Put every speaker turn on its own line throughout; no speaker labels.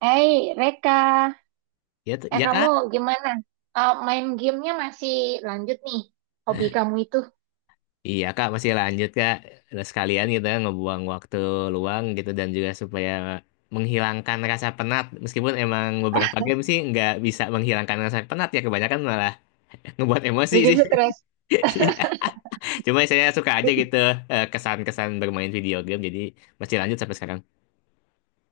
Hey, Reka.
Ya, ya
Kamu
kak.
gimana? Main gamenya masih lanjut nih, hobi kamu itu.
Iya kak masih lanjut kak. Udah sekalian gitu ya, ngebuang waktu luang gitu dan juga supaya menghilangkan rasa penat. Meskipun emang beberapa game sih nggak bisa menghilangkan rasa penat ya kebanyakan malah ngebuat emosi
Bikin
sih.
stres.
Iya. Cuma saya suka aja gitu kesan-kesan bermain video game jadi masih lanjut sampai sekarang.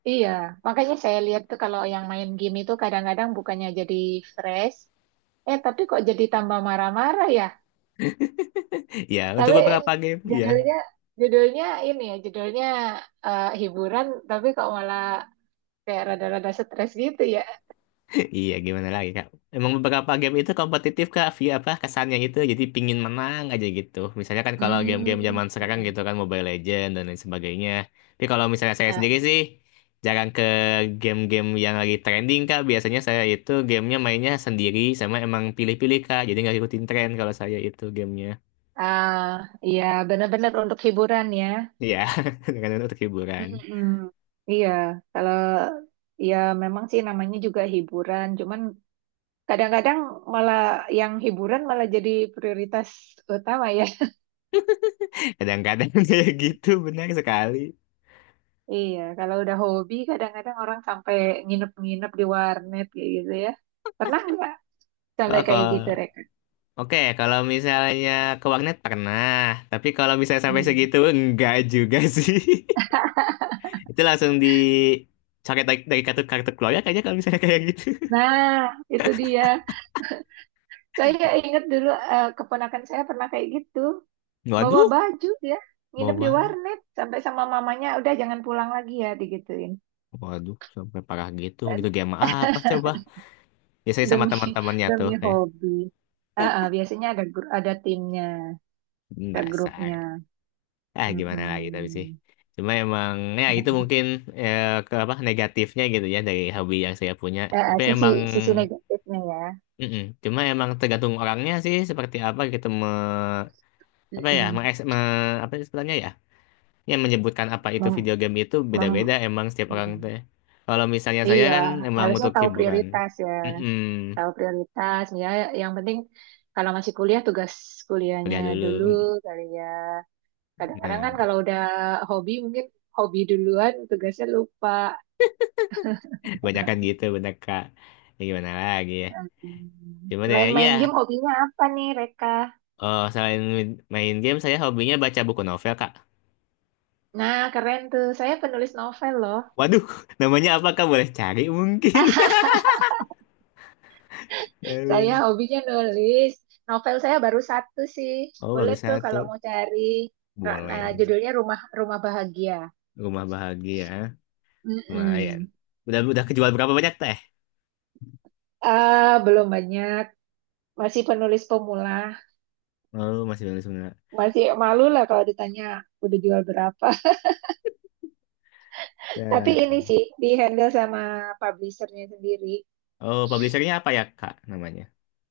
Iya, makanya saya lihat tuh kalau yang main game itu kadang-kadang bukannya jadi fresh, tapi kok jadi tambah marah-marah ya.
Ya
Tapi
untuk beberapa game. Iya.
judulnya, judulnya ini ya, judulnya hiburan, tapi kok malah kayak rada-rada stres gitu ya.
Iya, gimana lagi, Kak? Emang beberapa game itu kompetitif, Kak. Via apa kesannya itu jadi pingin menang aja gitu. Misalnya kan kalau game-game
Hmm.
zaman sekarang
Mm-mm.
gitu kan Mobile Legends dan lain sebagainya. Tapi kalau misalnya saya
Eh,
sendiri sih jarang ke game-game yang lagi trending, Kak. Biasanya saya itu gamenya mainnya sendiri sama emang pilih-pilih, Kak. Jadi nggak ikutin tren kalau saya itu gamenya.
ah, iya, benar-benar untuk hiburan ya.
Iya, kadang-kadang untuk hiburan.
Mm-mm. Iya, kalau ya memang sih namanya juga hiburan, cuman kadang-kadang malah yang hiburan malah jadi prioritas utama ya.
Kadang-kadang kayak gitu, benar sekali.
Iya, kalau udah hobi kadang-kadang orang sampai nginep-nginep di warnet kayak gitu ya. Pernah nggak sampai
Wah,
kayak gitu, Reka?
oke, kalau misalnya ke warnet pernah, tapi kalau misalnya sampai
Hmm.
segitu enggak juga sih. Itu langsung dicoret dari kartu kartu keluarga kayaknya kalau misalnya kayak gitu.
Nah, itu dia. Saya ingat dulu keponakan saya pernah kayak gitu. Bawa
Waduh,
baju ya, nginep di
bawaan.
warnet sampai sama mamanya udah jangan pulang lagi ya digituin.
Waduh, sampai parah gitu. Gitu game apa coba? Biasanya sama
Demi
teman-temannya tuh
demi
kayak,
hobi. Biasanya ada ada timnya,
"Hmm,
ada grupnya.
dasar." Ah, gimana lagi tapi sih.
Mm-mm.
Cuma emang ya itu mungkin ke apa negatifnya gitu ya dari hobi yang saya punya. Tapi
Sisi
emang
sisi negatifnya ya.
mm-mm. Cuma emang tergantung orangnya sih seperti apa gitu apa ya me,
Mm-mm.
me, apa sih sebutannya ya yang menyebutkan apa itu
Mem-
video game itu beda-beda
mem-
emang setiap orang
Mm-mm.
teh. Kalau misalnya saya
Iya,
kan emang
harusnya
untuk
tahu
hiburan.
prioritas ya.
Mm-mm.
Tahu prioritas. Ya, yang penting kalau masih kuliah tugas kuliahnya
Kuliah dulu.
dulu
Mm.
kali ya. Kadang-kadang kan
Nah,
kalau udah hobi mungkin hobi duluan tugasnya lupa.
kebanyakan gitu bener Kak. Ya gimana lagi ya.
Mm.
Cuma deh
Selain
iya.
main game, hobinya apa nih, Reka?
Oh, selain main game saya hobinya baca buku novel Kak.
Nah, keren tuh. Saya penulis novel loh.
Waduh, namanya apa Kak? Boleh cari
Ah,
mungkin. Ya
saya
ampun.
hobinya nulis. Novel saya baru satu sih.
Oh,
Boleh
bagus
tuh kalau
satu.
mau cari. Nah,
Boleh.
judulnya Rumah Rumah Bahagia.
Rumah bahagia. Lumayan.
Mm-mm.
Udah kejual berapa banyak teh?
Belum banyak. Masih penulis pemula.
Oh, masih baru sebenarnya.
Masih malu lah kalau ditanya udah jual berapa. Tapi
Teh.
ini sih di handle sama publishernya sendiri.
Oh, publishernya apa ya, Kak, namanya?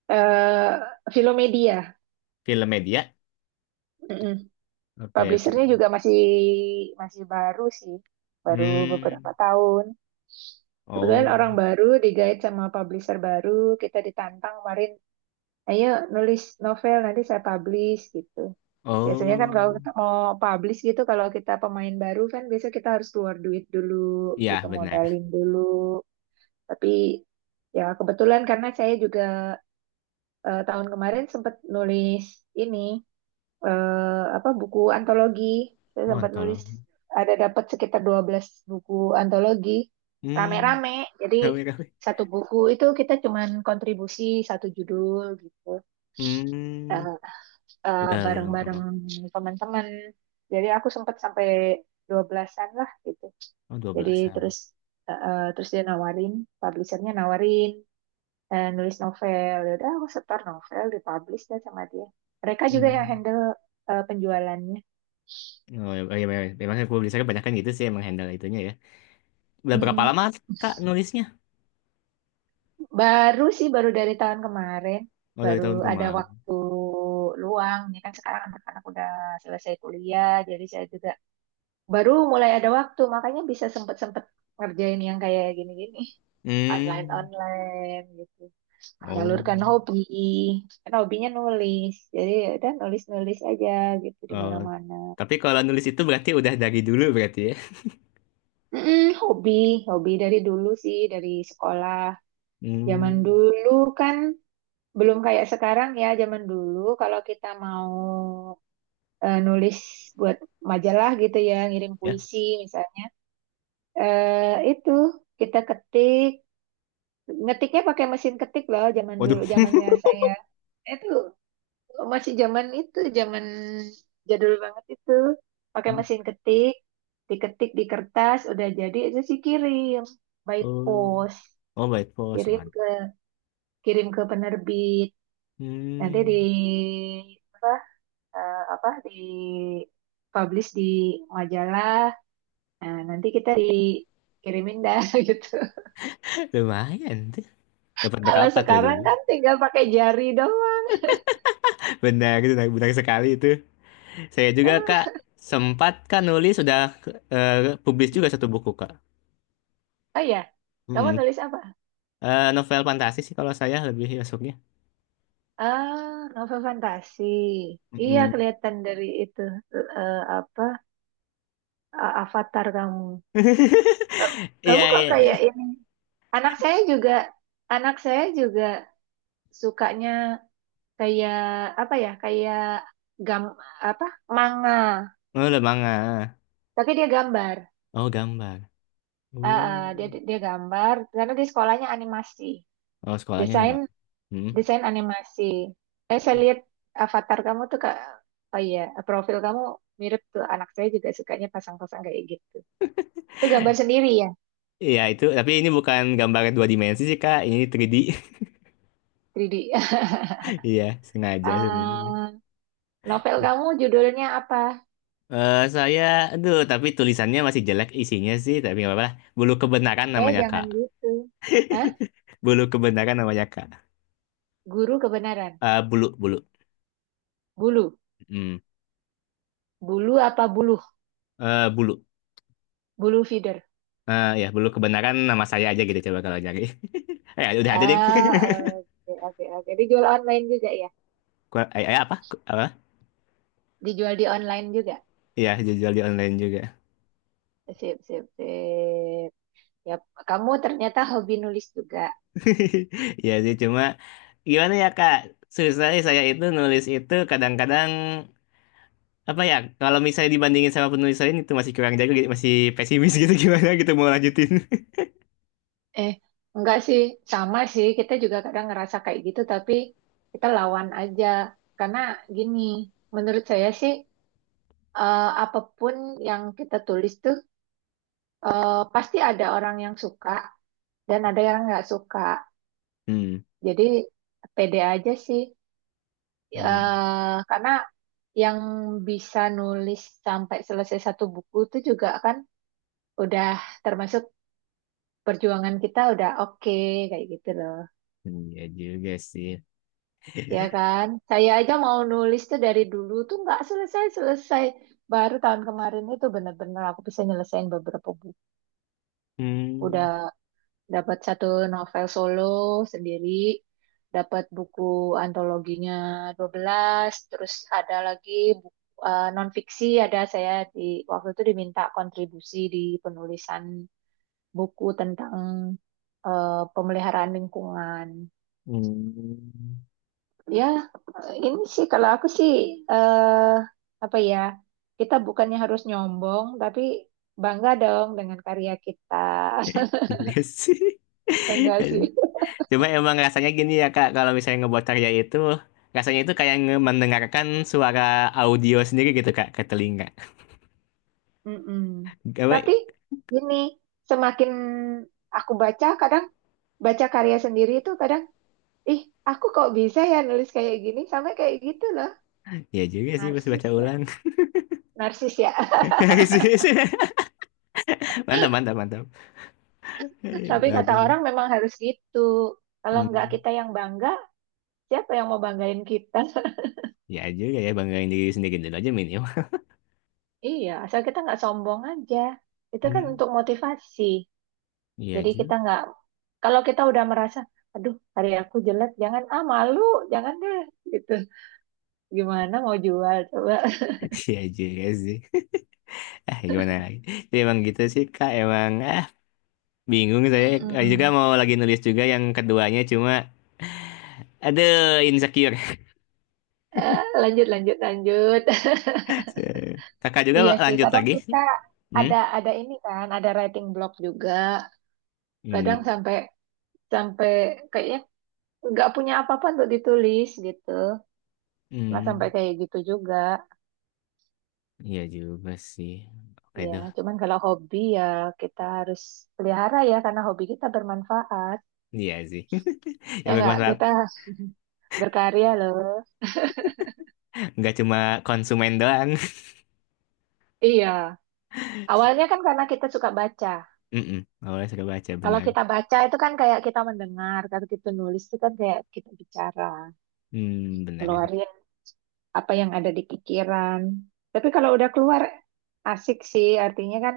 Eh, Filomedia.
Film Media?
Mm-mm.
Oke,
Publishernya
film.
juga masih masih baru sih, baru beberapa
Hmm.
tahun. Kebetulan
Oh.
orang baru digait sama publisher baru, kita ditantang kemarin, ayo nulis novel nanti saya publish gitu. Biasanya kan
Oh.
kalau kita mau publish gitu, kalau kita pemain baru kan biasa kita harus keluar duit dulu,
Iya,
gitu
benar.
modalin dulu. Tapi ya kebetulan karena saya juga tahun kemarin sempat nulis ini apa buku antologi. Saya
Mohon
sempat nulis
tolong.
ada dapat sekitar 12 buku antologi
Hmm.
rame-rame. Jadi
Kami.
satu buku itu kita cuman kontribusi satu judul gitu.
Hmm.
Eh,
Udah, loh.
Bareng-bareng teman-teman. Jadi aku sempat sampai 12-an lah gitu.
Oh,
Jadi
12-an.
terus dia nawarin, publishernya nawarin nulis novel. Ya udah aku setor novel, dipublish dah sama dia. Mereka juga yang
Hmm.
handle penjualannya.
Oh, ya, ya, ya, ya. Memang publishernya banyak kan gitu sih emang handle itunya ya. Udah berapa
Mm-mm.
lama, Kak, nulisnya?
Baru sih, baru dari tahun kemarin,
Oh, dari
baru
tahun
ada
kemarin.
waktu luang. Ini kan sekarang anak-anak udah selesai kuliah, jadi saya juga baru mulai ada waktu, makanya bisa sempet-sempet ngerjain yang kayak gini-gini,
Hmm.
online-online gitu.
Oh.
Menyalurkan hobi, kan hobinya nulis, jadi ya udah nulis-nulis aja gitu di
Oh,
mana-mana.
tapi kalau nulis itu berarti udah dari dulu berarti ya?
Mm-mm. Hobi dari dulu sih, dari sekolah. Zaman
Hmm,
dulu kan belum kayak sekarang ya, zaman dulu kalau kita mau nulis buat majalah gitu ya, ngirim
ya.
puisi misalnya. Eh, itu kita ketik, ngetiknya pakai mesin ketik loh zaman
Waduh.
dulu, zamannya saya. Itu masih zaman itu, zaman jadul banget itu. Pakai mesin ketik, diketik di kertas, udah jadi itu sih kirim by
Oh,
post,
oh by post
kirim
one.
ke kirim ke penerbit. Nanti di
Hmm,
apa, eh, apa di publish di majalah. Nah, nanti kita dikirimin dah gitu.
lumayan tuh. Dapat
Kalau
berapa tuh
sekarang
dulu?
kan tinggal pakai jari doang.
Benar, benar, benar sekali itu. Saya juga kak
Eh,
sempat kan nulis sudah publis juga satu buku kak.
Oh ya, kamu
Hmm.
nulis apa?
Novel fantasi sih kalau saya lebih masuknya.
Novel fantasi. Iya,
Mm-mm.
kelihatan dari itu eh, apa avatar kamu. Eh, Kamu
Iya,
kok kayak
iya.
ini? Anak saya juga, anak saya juga sukanya kayak apa ya? Kayak gam apa? Manga.
Oh udah manga.
Tapi dia gambar.
Oh gambar.
Dia
Oh,
dia gambar karena di sekolahnya animasi,
oh sekolahnya nih
desain
mak. Hmm.
desain animasi. Saya lihat avatar kamu tuh kak, oh iya, profil kamu mirip tuh anak saya juga sukanya pasang-pasang kayak gitu. Itu gambar sendiri ya,
Iya itu, tapi ini bukan gambar dua dimensi sih Kak, ini 3D.
3D.
Iya, sengaja sebenarnya ini.
Ah, Novel kamu judulnya apa?
Eh saya, aduh, tapi tulisannya masih jelek isinya sih, tapi nggak apa-apa lah. Bulu kebenaran namanya Kak.
Jangan gitu. Hah?
Bulu kebenaran namanya Kak.
Guru kebenaran.
Eh, bulu, bulu.
Bulu.
Hmm.
Bulu apa buluh?
Eh, bulu.
Bulu feeder.
Eh ya, bulu kebenaran nama saya aja gitu coba kalau nyari. Eh, udah ada deh.
Ah, oke, oke, oke. Dijual online juga ya?
Eh, eh, apa? Apa?
Dijual di online juga?
Iya, jual di online juga.
Sip, sip, sip. Ya, kamu ternyata hobi nulis juga.
Iya sih, cuma gimana ya Kak? Susah sih saya itu nulis itu kadang-kadang apa ya kalau misalnya dibandingin sama penulis lain itu masih kurang jago gitu, masih pesimis gitu gimana gitu mau lanjutin.
Eh, enggak sih, sama sih. Kita juga kadang ngerasa kayak gitu, tapi kita lawan aja. Karena gini, menurut saya sih, apapun yang kita tulis tuh, pasti ada orang yang suka dan ada yang nggak suka.
Hmm,
Jadi, pede aja sih.
dia
Karena yang bisa nulis sampai selesai satu buku itu juga kan udah termasuk perjuangan, kita udah oke kayak gitu loh.
iya juga sih.
Ya kan, saya aja mau nulis tuh dari dulu tuh nggak selesai selesai, baru tahun kemarin itu bener-bener aku bisa nyelesain beberapa buku.
Hmm,
Udah dapat satu novel solo sendiri, dapat buku antologinya 12. Terus ada lagi buku non fiksi, ada saya di waktu itu diminta kontribusi di penulisan buku tentang pemeliharaan lingkungan.
hmm.
Ya, ini sih kalau aku sih eh apa ya, kita bukannya harus nyombong, tapi bangga dong dengan karya kita.
Iya sih.
Enggak sih.
Coba emang rasanya gini ya Kak, kalau misalnya ngebuat karya itu, rasanya itu kayak mendengarkan suara audio sendiri gitu Kak, ke telinga.
Mm-mm.
Gawe,
Tapi ini semakin aku baca, kadang baca karya sendiri itu kadang, ih, aku kok bisa ya nulis kayak gini, sampai kayak gitu loh.
ya juga sih pas baca
Narsis ya.
ulang.
Narsis ya.
Mantap, mantap, mantap.
Tapi kata
Bagus.
orang memang harus gitu. Kalau enggak
Hmm.
kita yang bangga, siapa yang mau banggain kita?
Ya juga ya, banggain diri sendiri dulu aja, Min.
Iya, asal kita nggak sombong aja. Itu kan
Hmm,
untuk motivasi.
iya
Jadi
juga,
kita nggak, kalau kita udah merasa, aduh, hari aku jelek, jangan malu, jangan deh, gitu. Gimana mau jual coba?
iya juga sih. Ah, gimana lagi? Jadi emang gitu sih Kak, emang ah bingung saya. Juga
Mm-mm.
mau lagi nulis juga yang keduanya cuma aduh insecure.
Lanjut, lanjut, lanjut.
Kakak juga
Iya sih,
lanjut
kadang
lagi sih.
kita
Hmm?
ada ini kan, ada writing block juga. Kadang
Hmm,
sampai sampai kayaknya nggak punya apa-apa untuk ditulis gitu. Nah, sampai
hmm,
kayak gitu juga.
iya juga sih. Oke
Ya,
deh,
cuman kalau hobi ya kita harus pelihara ya karena hobi kita bermanfaat.
iya sih. Ya
Ya nggak,
bermanfaat,
kita berkarya loh.
nggak cuma konsumen doang.
Iya. Awalnya kan karena kita suka baca.
Mm-mm. Awalnya suka baca
Kalau
benar.
kita baca itu kan kayak kita mendengar, kalau kita nulis itu kan kayak kita bicara,
Hmm, benar kan.
ngeluarin apa yang ada di pikiran. Tapi kalau udah keluar asik sih, artinya kan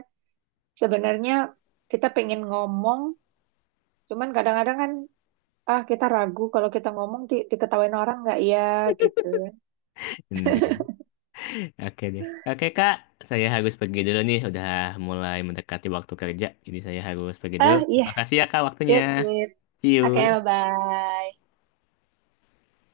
sebenarnya kita pengen ngomong, cuman kadang-kadang kan kita ragu kalau kita ngomong diketawain orang nggak ya gitu.
Benar. Oke deh. Oke Kak, saya harus pergi dulu nih. Udah mulai mendekati waktu kerja. Jadi saya harus pergi dulu.
Iya.
Makasih ya Kak waktunya.
Sip, sip.
See
Oke,
you.
bye-bye.